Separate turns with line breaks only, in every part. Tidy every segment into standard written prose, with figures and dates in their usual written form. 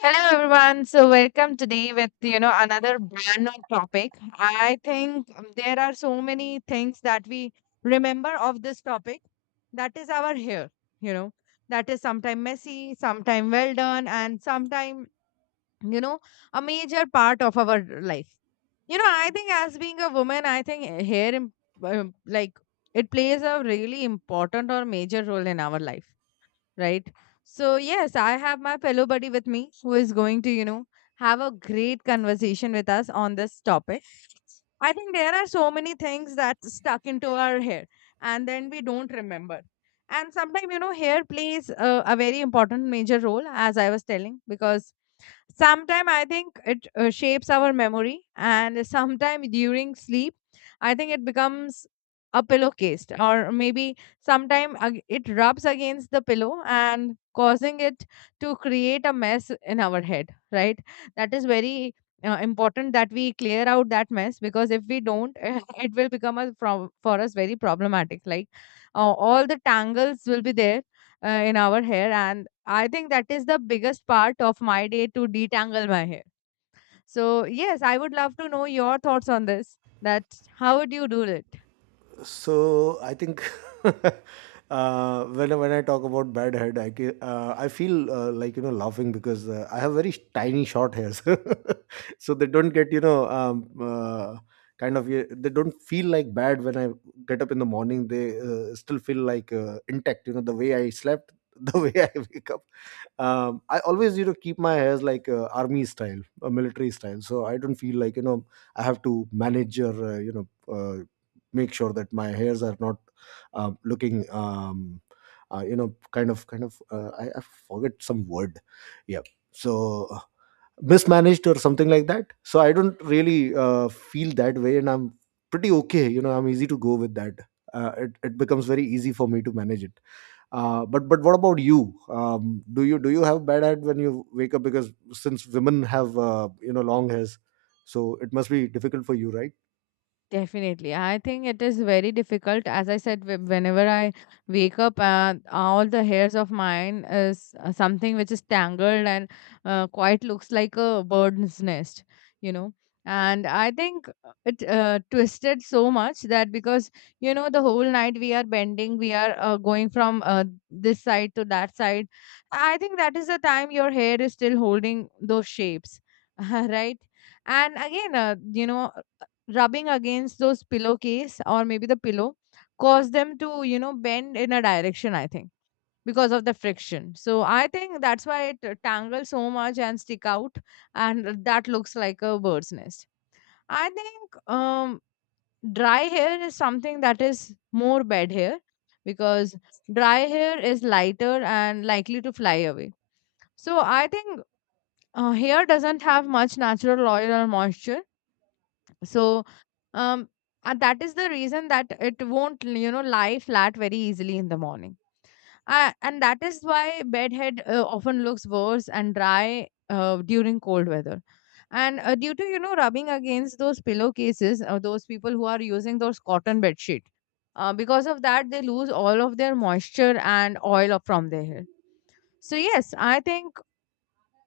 Hello everyone. So welcome today with another brand new topic. I think there are so many things that we remember of this topic. That is our hair, you know. That is sometime messy, sometime well done, and sometime you know a major part of our life. I think as being a woman, I think hair like it plays a really important or major role in our life, right? So, yes, I have my fellow buddy with me who is going to have a great conversation with us on this topic. I think there are so many things that stuck into our head, and then we don't remember. And sometimes, hair plays a very important major role, as I was telling, because sometime I think it shapes our memory, and sometime during sleep I think it becomes a pillowcase, or maybe sometime it rubs against the pillow and causing it to create a mess in our head, right? That is very important that we clear out that mess, because if we don't it will become a from for us very problematic, like all the tangles will be there in our hair. And I think that is the biggest part of my day, to detangle my hair. So, yes, I would love to know your thoughts on this. That how would you do it?
So I think when I talk about bad head, I feel like laughing because I have very tiny short hairs, so they don't get they don't feel like bad when I get up in the morning. They still feel like intact. You know the way I slept, the way I wake up. I always keep my hairs like army style, military style, so I don't feel like I have to manage or make sure that my hairs are not looking I forget some word, yeah, so mismanaged or something like that. So I don't really feel that way, and I'm pretty okay. You know, I'm easy to go with that. It becomes very easy for me to manage it. But what about you? Do you have bad hair when you wake up? Because since women have long hairs, so it must be difficult for you, right?
Definitely. I think it is very difficult. As I said, whenever I wake up, all the hairs of mine is something which is tangled and quite looks like a bird's nest, you know. And I think it twisted so much that, because, the whole night we are bending, we are going from this side to that side. I think that is the time your hair is still holding those shapes, right? And again, rubbing against those pillowcase or maybe the pillow cause them to bend in a direction, I think, because of the friction. So I think that's why it tangles so much and stick out, and that looks like a bird's nest. I think dry hair is something that is more bad hair, because dry hair is lighter and likely to fly away. So I think hair doesn't have much natural oil or moisture. So um and that is the reason that it won't lie flat very easily in the morning. And that is why bedhead often looks worse and dry during cold weather, and due to rubbing against those pillowcases, or those people who are using those cotton bed sheet, because of that they lose all of their moisture and oil up from their hair. So yes, I think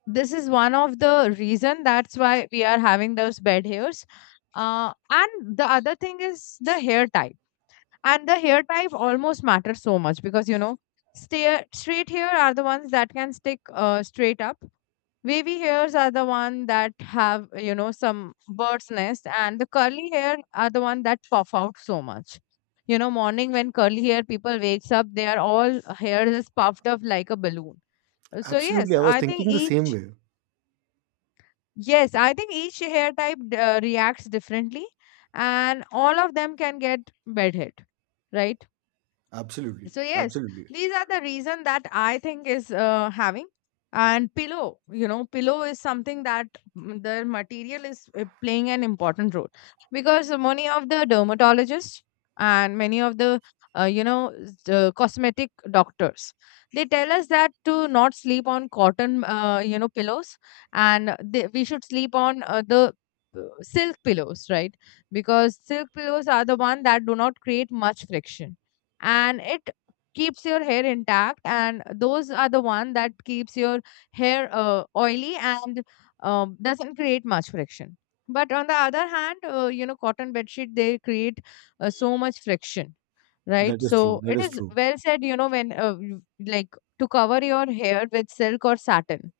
this is one of the reason that's why we are having those bed hairs. And the other thing is the hair type, and the hair type almost matters so much because straight hair are the ones that can stick straight up. Wavy hairs are the one that have some bird's nest, and the curly hair are the one that puff out so much. Morning when curly hair people wakes up, they are all hair is puffed up like a balloon. So yes,
Absolutely, I was
I think
thinking the same
each
way.
Yes, I think each hair type reacts differently, and all of them can get bedhead, right?
Absolutely.
So yes,
Absolutely.
these are the reason that I think is having. And pillow, you know, pillow is something that the material is playing an important role, because many of the dermatologists, and many of the uh, you know the cosmetic doctors, they tell us that to not sleep on cotton, pillows, and they, we should sleep on the silk pillows, right? Because silk pillows are the one that do not create much friction, and it keeps your hair intact, and those are the one that keeps your hair oily, and doesn't create much friction. But on the other hand, you know, cotton bed sheet they create so much friction, right?
That is true.
So
That
it
is
is
true.
well said, you know, when like to cover your hair with silk or satin,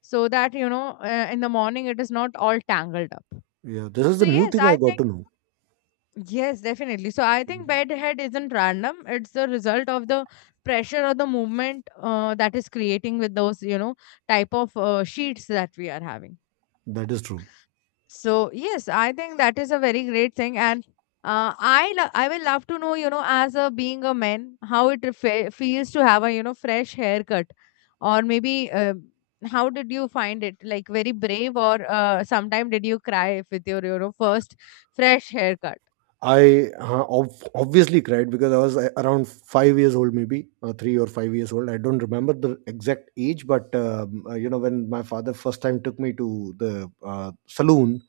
so that, you know, in the morning it is not all tangled up.
Yeah. This is
So
the new
yes,
thing I
I
got
think
to know.
Yes, definitely. So I think
Mhm.
bedhead isn't random. It's the result of the pressure or the movement that is creating with those, you know, type of sheets that we are having.
That is true.
So yes, I think that is a very great thing, and I will love to know, you know, as a being a man, how it feels to have a fresh haircut, or maybe how did you find it? Like, very brave, or sometime did you cry with your first fresh haircut?
I obviously cried because I was around 5 years old, maybe 3 or 5 years old. I don't remember the exact age, but you know, when my father first time took me to the saloon,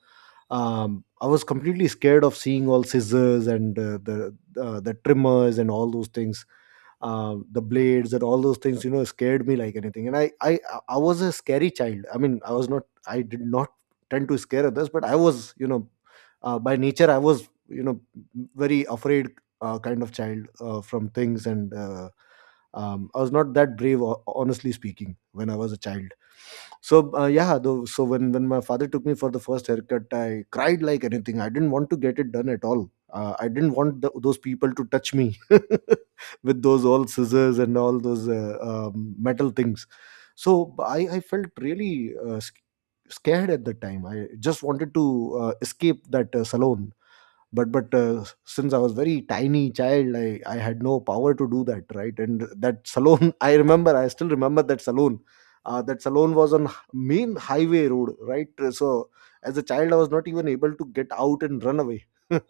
I was completely scared of seeing all scissors and the trimmers and all those things. The blades and all those things, you know, scared me like anything, and I was a scary child. I mean, I was not, I did not tend to scare others, but I was, you know, by nature I was, you know, very afraid, kind of child from things. And I was not that brave, honestly speaking, when I was a child. So yeah, though, so when my father took me for the first haircut, I cried like anything. I didn't want to get it done at all. I didn't want the, those people to touch me with those old scissors and all those metal things. So I felt really scared at the time. I just wanted to escape that salon. But since I was very tiny child, I had no power to do that, right? And that salon, I remember, I still remember that salon. That salon was on main highway road, right? So as a child I was not even able to get out and run away.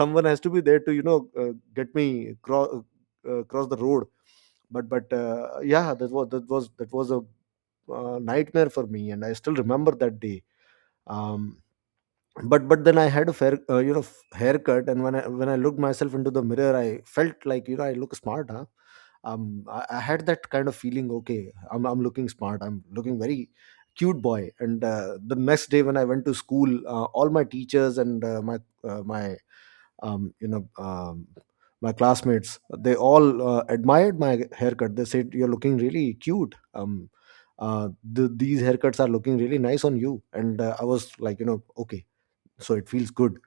Someone has to be there to, you know, get me cross, cross the road. But yeah, that was a nightmare for me, and I still remember that day. Um but then I had a fair haircut, and when I looked myself into the mirror, I felt like, you know, I look smart, huh? I had that kind of feeling, okay, I'm looking smart, I'm looking very cute boy. And the next day when I went to school, all my teachers and my my you know my classmates, they all admired my haircut. They said, you're looking really cute. Uh, these haircuts are looking really nice on you. And I was like, you know, okay, so it feels good.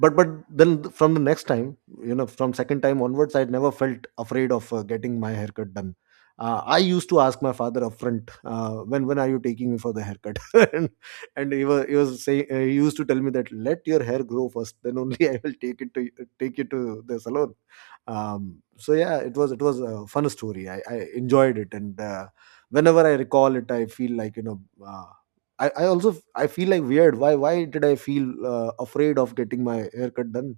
But then from the next time, you know, from second time onwards, I never felt afraid of getting my haircut done. I used to ask my father upfront, when are you taking me for the haircut? And he was saying, he used to tell me that let your hair grow first, then only I will take it to take you to the salon. So yeah, it was a fun story. I enjoyed it. And whenever I recall it, I feel like, you know, I also, I feel like weird, why did I feel afraid of getting my haircut done?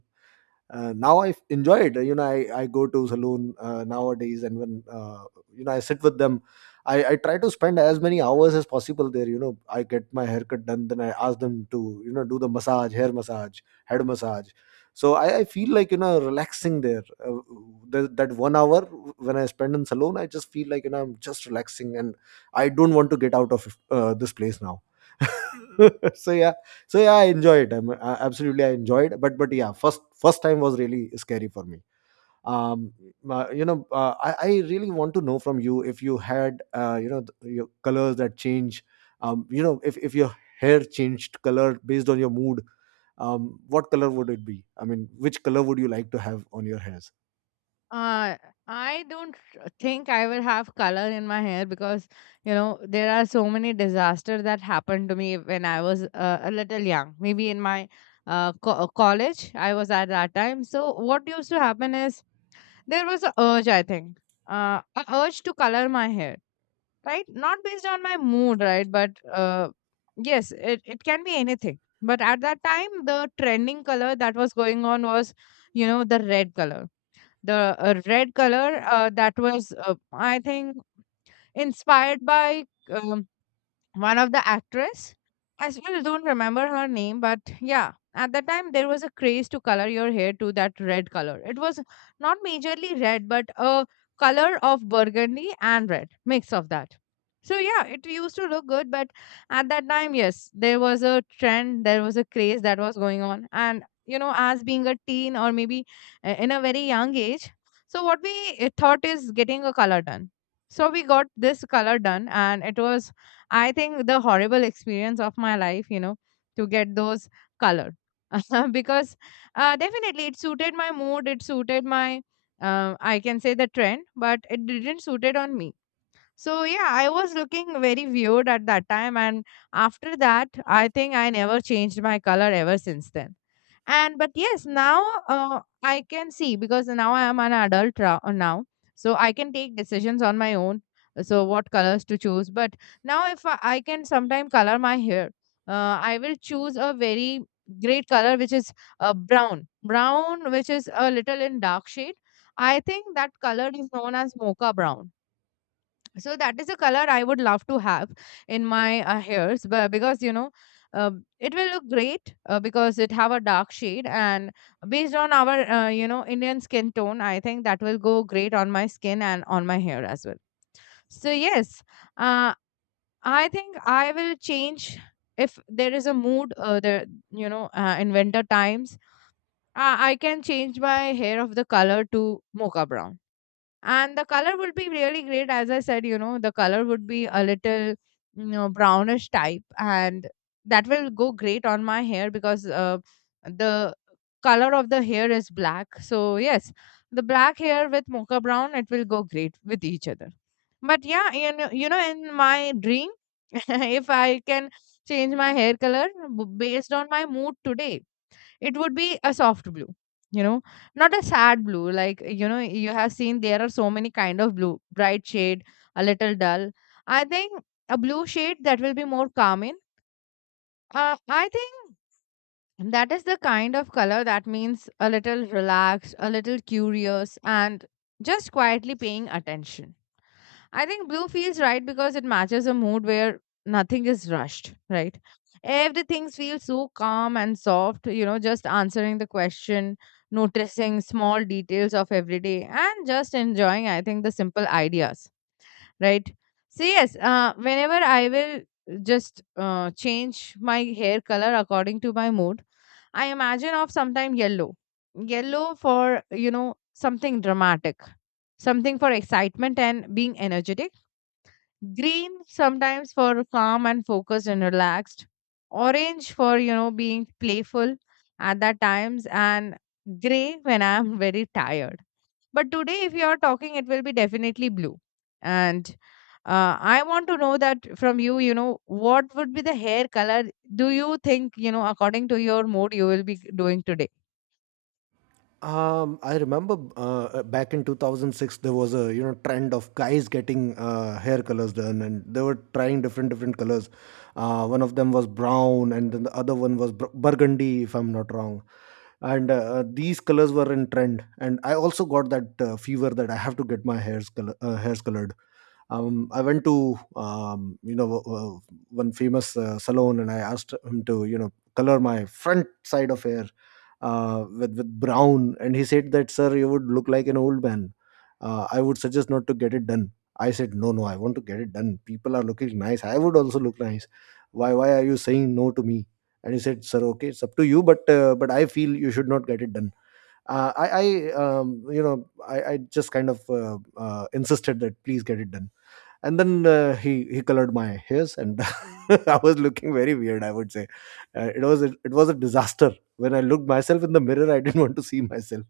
Now I enjoy it. You know, I go to saloon nowadays, and when I sit with them, I try to spend as many hours as possible there. You know, I get my haircut done, then I ask them to, you know, do the massage, hair massage, head massage. So I feel like, you know, relaxing there. That one hour when I spend in salon, I just feel like, you know, I'm just relaxing, and I don't want to get out of this place now. So yeah, so yeah, I enjoy it. Absolutely I enjoyed. But yeah, first time was really scary for me. Um uh, you know uh, I, I really want to know from you, if you had your colors that change, if your hair changed color based on your mood, what color would it be? I mean, which color would you like to have on your hairs?
Uh, I don't think I will have color in my hair because, you know, there are so many disasters that happened to me when I was a little young. Maybe in my college, I was at that time. So, what used to happen is, there was a urge, I think, a urge to color my hair, right? Not based on my mood, right? But yes, it can be anything. But at that time, the trending color that was going on was, you know, the red color, the red color that was, I think, inspired by um, one of the actress. I still don't remember her name, but yeah, at that time there was a craze to color your hair to that red color. It was not majorly red, but a color of burgundy and red mix of that. So yeah, it used to look good, but at that time, yes, there was a trend, there was a craze that was going on, and you know, as being a teen, or maybe in a very young age, so what we thought is getting a color done. So we got this color done, and it was, I think, the horrible experience of my life, you know, to get those color because definitely it suited my mood, it suited my, I can say, the trend, but it didn't suit it on me. So yeah, I was looking very weird at that time, and after that, I think I never changed my color ever since then. And but yes, now, I can see, because now I am an adult now, so I can take decisions on my own, so what colors to choose. But now if I can sometime color my hair, I will choose a very great color, which is brown, which is a little in dark shade. I think that color is known as mocha brown. So that is a color I would love to have in my hairs, but because, you know, it will look great because it have a dark shade, and based on our you know, Indian skin tone, I think that will go great on my skin and on my hair as well. So yes, uh, I think I will change if there is a mood. There, you know, in winter times, I can change my hair of the color to mocha brown, and the color would be really great. As I said, you know, the color would be a little, you know, brownish type, and that will go great on my hair because the color of the hair is black. So yes, the black hair with mocha brown, it will go great with each other. But yeah, you know, in my dream if I can change my hair color based on my mood today, it would be a soft blue. You know, not a sad blue, like, you know, you have seen there are so many kind of blue bright shade, a little dull, I think, a blue shade that will be more calming. I think that is the kind of color that means a little relaxed, a little curious, and just quietly paying attention. I think blue feels right because it matches a mood where nothing is rushed, right? Everything feels so calm and soft, you know, just answering the question, noticing small details of every day, and just enjoying, I think, the simple ideas, right? So, yes, whenever I will just change my hair color according to my mood, I imagine of sometime yellow. Yellow for, something dramatic, something for excitement and being energetic. Green sometimes for calm and focused and relaxed. Orange for being playful at that times, and gray when I'm very tired. But today if you are talking, it will be definitely blue. And I want to know that from you, you know, what would be the hair color, do you think, you know, according to your mood you will be doing today?
I remember back in 2006 there was a, you know, trend of guys getting hair colors done, and they were trying different different colors. One of them was brown, and then the other one was burgundy, if I'm not wrong. And these colors were in trend, and I also got that fever that I have to get my hairs colored. I went to one famous salon, and I asked him to, you know, color my front side of hair with brown. And he said that, sir, you would look like an old man. I would suggest not to get it done. I said, no, no, I want to get it done. People are looking nice, I would also look nice. Why are you saying no to me? And he said, sir, okay, it's up to you, but but I feel you should not get it done. I you know, I just kind of insisted that please get it done. And then he colored my hairs, and I was looking very weird, I would say. It was a disaster. When I looked myself in the mirror, I didn't want to see myself.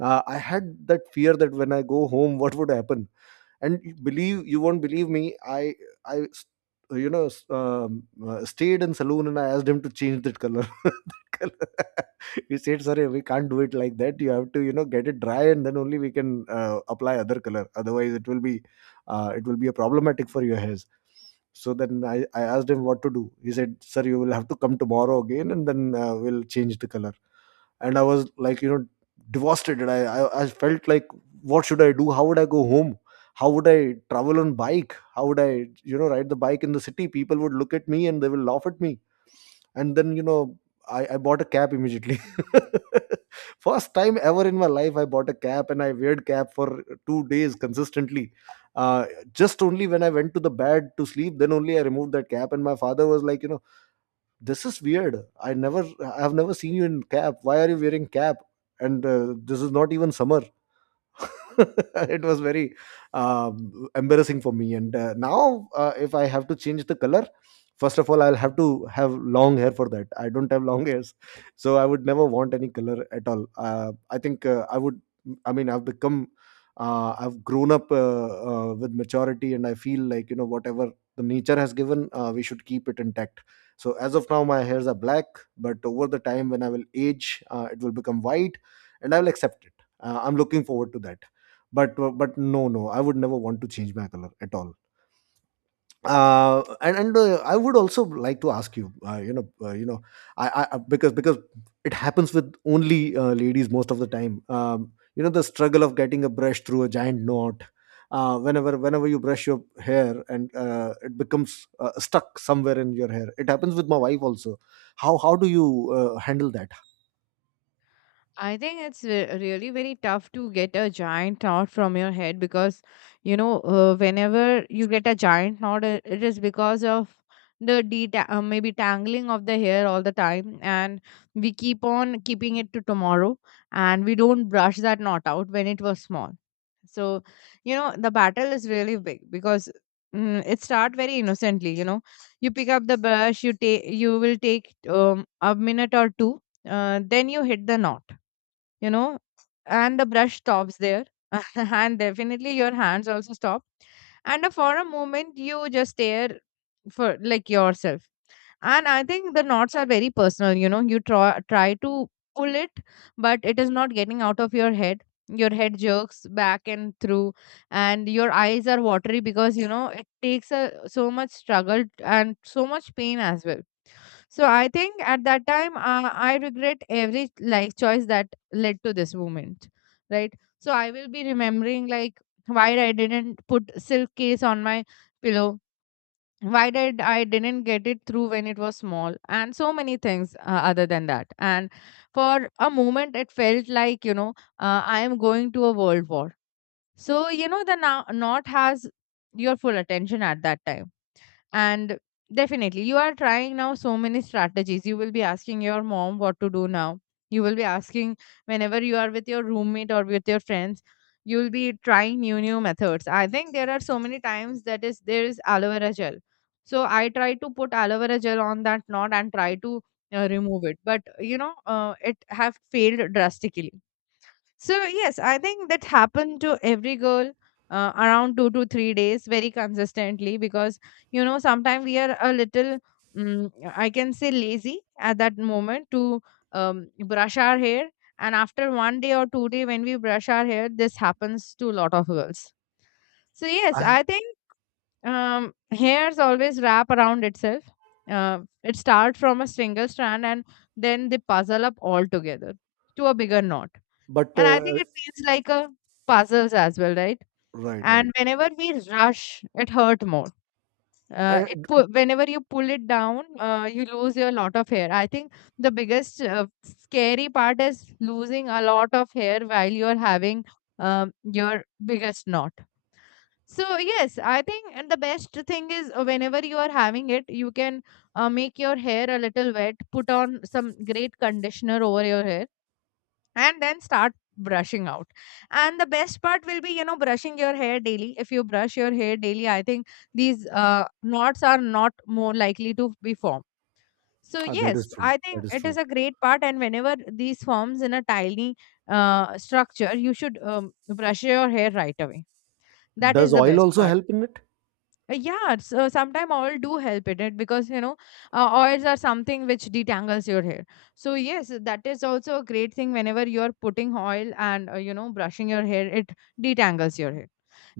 I had that fear that when I go home, what would happen? And you believe, you won't believe me. I I You know, stayed in saloon and I asked him to change that color, that color. He said, sorry, we can't do it like that. You have to, you know, get it dry, and then only we can apply other color, otherwise it will be a problematic for your hairs. So then I asked him what to do. He said, sir, you will have to come tomorrow again, and then we'll change the color. And I was like, you know, devastated. I felt like, what should I do? How would I go home? How would I travel on bike? How would I, you know, ride the bike in the city? People would look at me, and they will laugh at me. And then, you know, I bought a cab immediately. First time ever in my life I bought a cab, and I weared cab for 2 days consistently. uh, just only when I went to the bed to sleep, then only I removed that cap. And my father was like, you know, this is weird. I have never seen you in cap. Why are you wearing cap? And this is not even summer. It was very embarrassing for me. And now if I have to change the color, first of all I'll have to have long hair. For that I don't have long hairs. So I would never want any color at all. I think I would I mean I've become I've grown up with maturity, and I feel like, you know, whatever the nature has given, we should keep it intact. So as of now my hairs are black, but over the time when I will age, it will become white, and I will accept it. I'm looking forward to that. But no, no, I would never want to change my color at all. And I would also like to ask you, you know, I- because it happens with only ladies most of the time. You know, the struggle of getting a brush through a giant knot. Whenever you brush your hair and it becomes stuck somewhere in your hair, it happens with my wife also. How do you handle that?
I think really very tough to get a giant knot from your head because, you know, whenever you get a giant knot, it is because of maybe tangling of the hair all the time, and we keep on keeping it to tomorrow, and we don't brush that knot out when it was small. So, you know, the battle is really big because it start very innocently. You know, you pick up the brush, you will take a minute or two, then you hit the knot, you know, and the brush stops there. And definitely your hands also stop, and for a moment you just stare for like yourself. And I think the knots are very personal, you know, you try to pull it, but it is not getting out of your head. Your head jerks back and through, and your eyes are watery because, you know, it takes a so much struggle and so much pain as well. So I think at that time, I regret every life choice that led to this moment, right? So I will be remembering like why I didn't put silk case on my pillow, why did I didn't get it through when it was small, and so many things other than that. And for a moment, it felt like, you know, I am going to a world war. So you know the now not has your full attention at that time. And definitely, you are trying now so many strategies. You will be asking your mom what to do now. You will be asking whenever you are with your roommate or with your friends, you will be trying new methods. I think there are so many times that is there is aloe vera gel. So I try to put aloe vera gel on that knot and try to remove it. But you know, it have failed drastically. So, yes, I think that happened to every girl around 2 to 3 days very consistently because, you know, sometimes we are a little, mm I can say, lazy at that moment to brush our hair. And after 1 day or 2 day, when we brush our hair, this happens to a lot of girls. So,
I,
yes, I think hairs always wrap around itself. It starts from a single strand and then they puzzle up all together to a bigger knot.
but
And I think it feels like a puzzles as well, right?
Right, right.
And whenever we rush, it hurt more.
I,
Whenever you pull it down, you lose a lot of hair. I think the biggest scary part is losing a lot of hair while you're having your biggest knot. So yes, I think, and the best thing is, whenever you are having it, you can make your hair a little wet, put on some great conditioner over your hair, and then start brushing out. And the best part will be, you know, brushing your hair daily. If you brush your hair daily, I think these knots are not more likely to be formed. So
Ah, that is
yes,
true,
I think
that is
it
true.
is a great part, and whenever these forms in a tiny structure, you should brush your hair right away. That is
Does
the
oil
best
also
part.
help in it?
Yeah, so sometimes oil do help in it because, you know, oils are something which detangles your hair. So yes, that is also a great thing. Whenever you are putting oil and, you know, brushing your hair, it detangles your hair.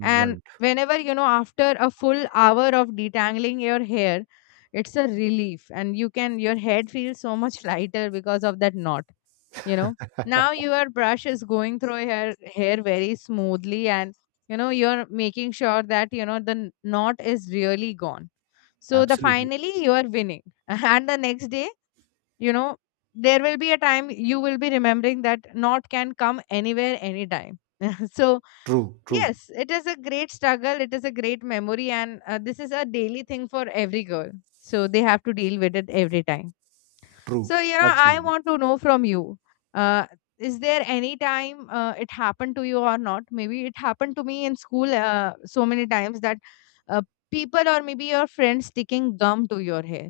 And whenever, you know, after a full hour of detangling your hair, it's a relief, and you can your head feels so much lighter because of that knot, you know. Now your brush is going through hair very smoothly, and, you know, you're making sure that, you know, knot is really gone. So the
Absolutely.
finally, you are winning. And the next day, you know, there will be a time you will be remembering that knot can come anywhere anytime. So
True, true,
yes, it is a great struggle, it is a great memory, and this is a daily thing for every girl. So they have to deal with it every time.
true.
So, you know, I
Absolutely.
want to know from you. Uh, is there any time it happened to you or not? Maybe it happened to me in school so many times that uh, people or maybe your friends sticking gum to your hair.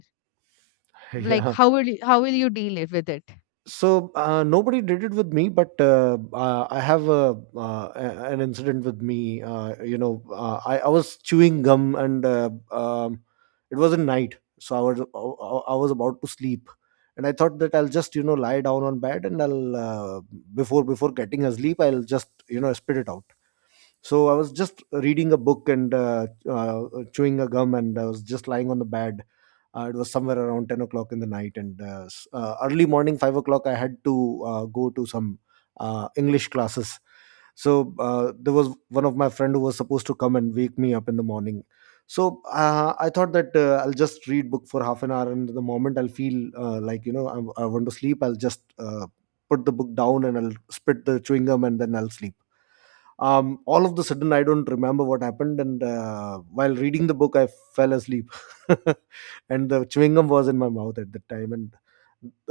Like,
Yeah.
how will you deal it with it?
So nobody did it with me, but I have a, an incident with me. I was chewing gum, and it was a night, so I was about to sleep. And I thought that I'll just, you know, lie down on bed, and I'll, before getting asleep, I'll just, you know, spit it out. So I was just reading a book, and chewing a gum, and I was just lying on the bed. It was somewhere around 10 o'clock in the night, and early morning, 5 o'clock, I had to go to some English classes. So there was one of my friend who was supposed to come and wake me up in the morning. So I thought that I'll just read book for half an hour, and the moment I'll feel like, you know, I want to sleep, I'll just put the book down and I'll spit the chewing gum, and then I'll sleep. All of the sudden, I don't remember what happened, and while reading the book, I fell asleep. And the chewing gum was in my mouth at that time, and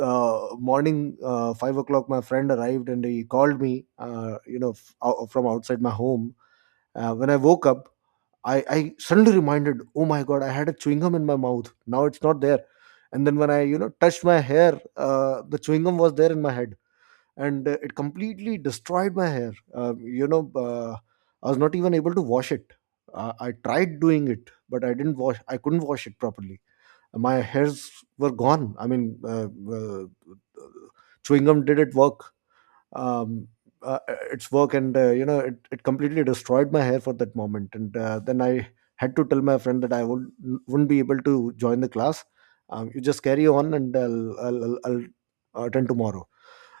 morning, 5 o'clock, my friend arrived and he called me, you know, from outside my home. When I woke up, I suddenly reminded, oh my god, I had a chewing gum in my mouth, now it's not there. And then when I, you know, touched my hair, the chewing gum was there in my head, and it completely destroyed my hair. I was not even able to wash it. I tried doing it, but I didn't wash. I couldn't wash it properly. My hairs were gone. I mean, chewing gum did it work. Um, uh, its work, and, you know, it completely destroyed my hair for that moment. And then I had to tell my friend that I would wouldn't be able to join the class. You just carry on, and I'll attend tomorrow.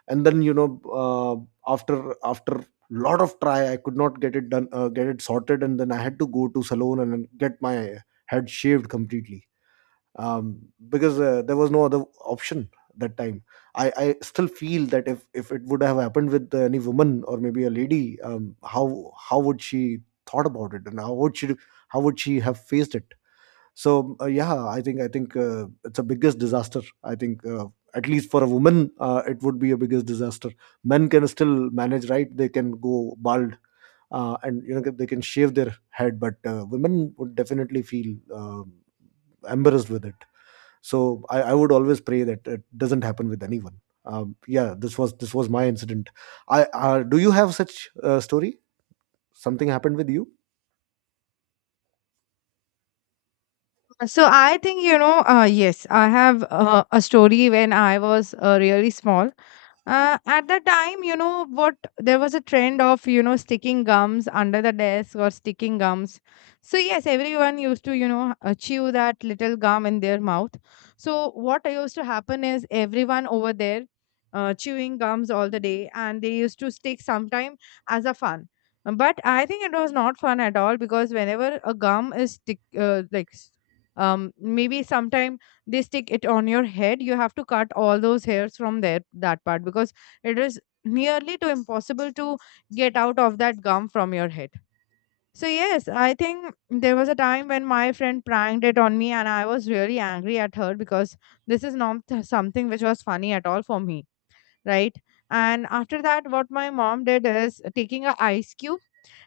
And then, you know, after lot of try, I could not get it done, get it sorted, and then I had to go to salon and then get my head shaved completely, um, because there was no other option that time. I still feel that if it would have happened with any woman or maybe a lady, how would she thought about it, and how would she, how would she have faced it? So yeah, I think it's a biggest disaster. I think at least for a woman, it would be a biggest disaster. Men can still manage, right? They can go bald, and you know they can shave their head, but women would definitely feel embarrassed with it. So I would always pray that it doesn't happen with anyone. Yeah, this was my incident. I, do you have such a story? Something happened with you?
So I think, you know, yes, I have a story when I was really small. At the time, you know what, there was a trend of, you know, sticking gums under the desk or sticking gums. So yes, everyone used to, you know, chew that little gum in their mouth. So what used to happen is everyone over there chewing gums all the day and they used to stick sometime as a fun. But I think it was not fun at all because whenever a gum is stick, maybe sometime they stick it on your head, you have to cut all those hairs from there, that part, because it is nearly to impossible to get out of that gum from your head. So yes, I think there was a time when my friend pranked it on me and I was really angry at her because this is not th- something which was funny at all for me, right? And after that, what my mom did is taking a ice cube,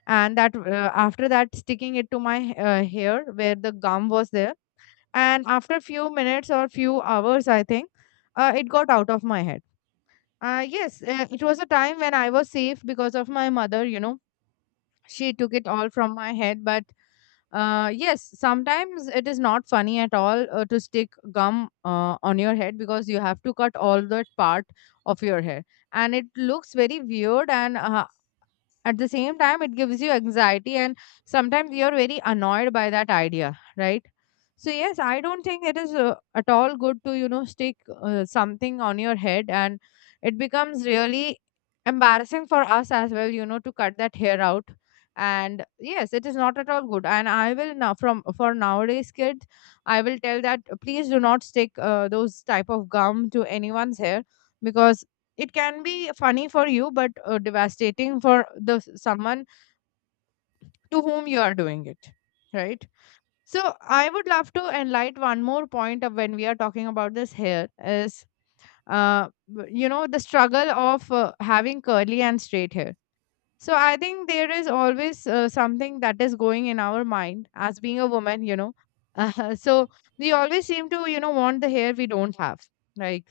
and that, after that, sticking it to my hair where the gum was there. And after few minutes or few hours, I think, it got out of my head. Yes, it was a time when I was safe because of my mother, you know, she took it all from my head. But yes, sometimes it is not funny at all to stick gum on your head, because you have to cut all that part of your hair, and it looks very weird, and at the same time it gives you anxiety, and sometimes you're very annoyed by that idea, right? So yes, I don't think it is at all good to, you know, stick something on your head, and it becomes really embarrassing for us as well, you know, to cut that hair out. And yes, it is not at all good, and I will now from for nowadays kids, I will tell that please do not stick those type of gum to anyone's hair, because it can be funny for you but devastating for someone to whom you are doing it, right? So I would love to enlighten one more point of when we are talking about this hair is, uh, you know, the struggle of having curly and straight hair. So I think there is always something that is going in our mind as being a woman, you know. So we always seem to, you know, want the hair we don't have. Like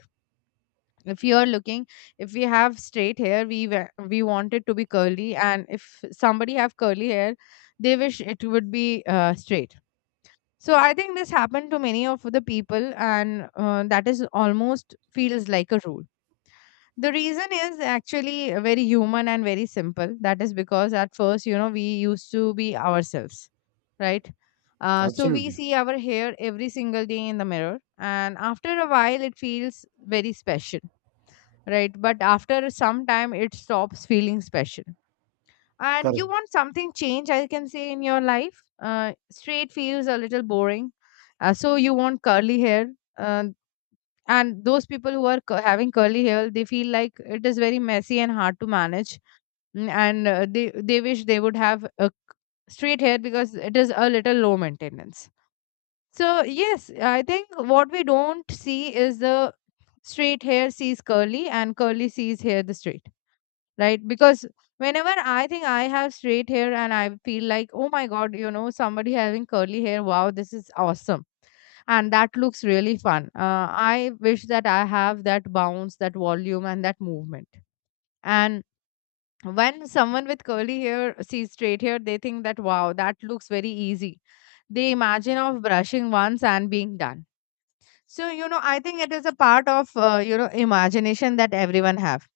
if you are looking If we have straight hair, we want it to be curly, and if somebody have curly hair, they wish it would be straight. So I think this happened to many of the people, and that is almost feels like a rule. The reason is actually very human and very simple, that is because at first, you know, we used to be ourselves, right? So we
Absolutely.
see our hair every single day in the mirror, and after a while it feels very special, right? But after some time, it stops feeling special. And you
Correct.
want something change, I can say, in your life. Straight feels a little boring. So you want curly hair. Uh, and those people who are having curly hair, they feel like it is very messy and hard to manage. Mm. And they wish they would have a straight hair because it is a little low maintenance. So, yes, I think what we don't see is the straight hair sees curly and curly sees hair the straight, right? Because whenever I think I have straight hair and I feel like, oh my God, you know, somebody having curly hair, wow, this is awesome. And that looks really fun. I wish that I have that bounce, that volume, and that movement. And when someone with curly hair sees straight hair, they think that, wow, that looks very easy. They imagine of brushing once and being done. So, you know, I think it is a part of, you know, imagination that everyone have,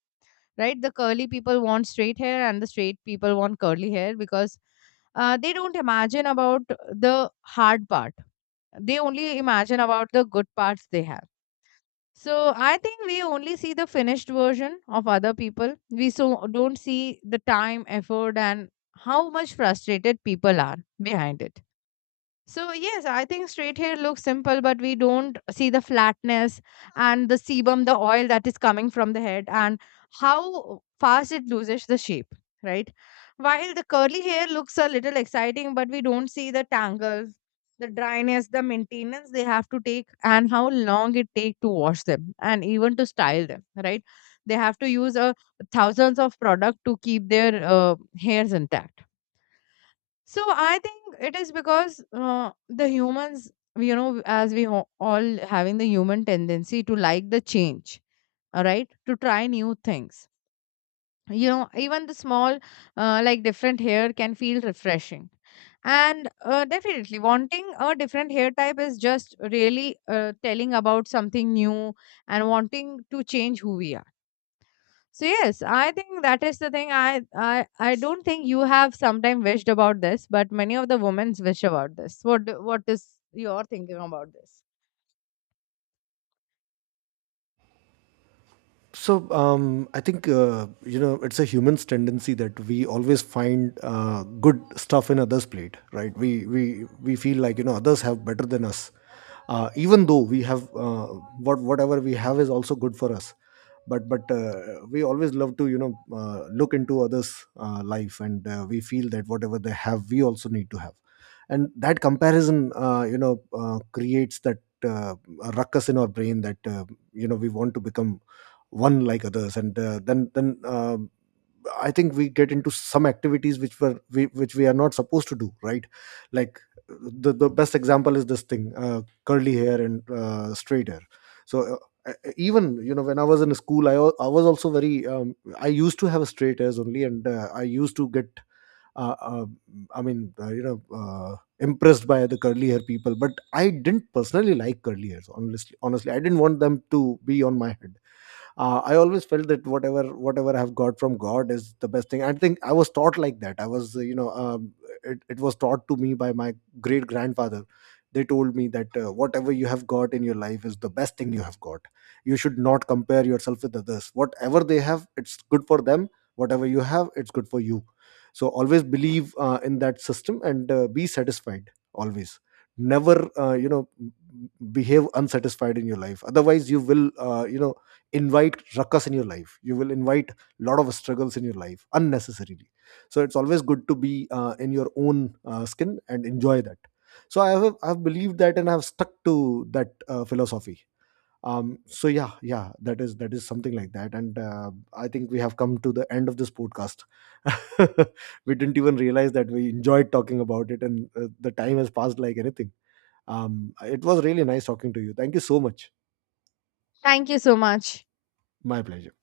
right? The curly people want straight hair and the straight people want curly hair because they don't imagine about the hard part. They only imagine about the good parts they have. So I think we only see the finished version of other people. We so don't see the time, effort, and how much frustrated people are behind it. So yes, I think straight hair looks simple, but we don't see the flatness and the sebum, the oil that is coming from the head, and how fast it loses the shape, right? While the curly hair looks a little exciting, but we don't see the tangles, the dryness, the maintenance they have to take, and how long it take to wash them and even to style them, right? They have to use thousands of product to keep their hairs intact. So I think it is because the humans, you know, as we all having the human tendency to like the change, all right, to try new things. You know, even the small, like different hair can feel refreshing. And definitely, wanting a different hair type is just really telling about something new and wanting to change who we are. So yes, I think that is the thing. I don't think you have sometime wished about this, but many of the women's wish about this. What is your thinking about this?
So I think, you know, it's a human's tendency that we always find good stuff in others' plate, right? We feel like, you know, others have better than us, even though we have whatever we have is also good for us. But we always love to, you know, look into others' life, and we feel that whatever they have, we also need to have, and that comparison, creates that uh, a ruckus in our brain that you know, we want to become one like others, and then I think we get into some activities which which we are not supposed to do, right? Like the best example is this thing, curly hair and straight hair. So even, you know, when I was in school, I was also very I used to have straight hairs only, and I used to get uh, uh, you know, impressed by the curly hair people, but I didn't personally like curly hairs. Honestly, I didn't want them to be on my head. I always felt that whatever I've got from god is the best thing. I think I was taught like that. I was, it was taught to me by my great grandfather. They told me that whatever you have got in your life is the best thing you have got. You should not compare yourself with others. Whatever they have, it's good for them. Whatever you have, it's good for you. So always believe in that system, and be satisfied always. Never behave unsatisfied in your life, otherwise you will, invite ruckus in your life. You will invite a lot of struggles in your life unnecessarily. So it's always good to be in your own skin and enjoy that. So I've believed that, and I've stuck to that philosophy. So yeah, that is something like that. And I think we have come to the end of this podcast. We didn't even realize that we enjoyed talking about it, and the time has passed like anything. It was really nice talking to you. Thank you so much.
Thank you so much.
My pleasure.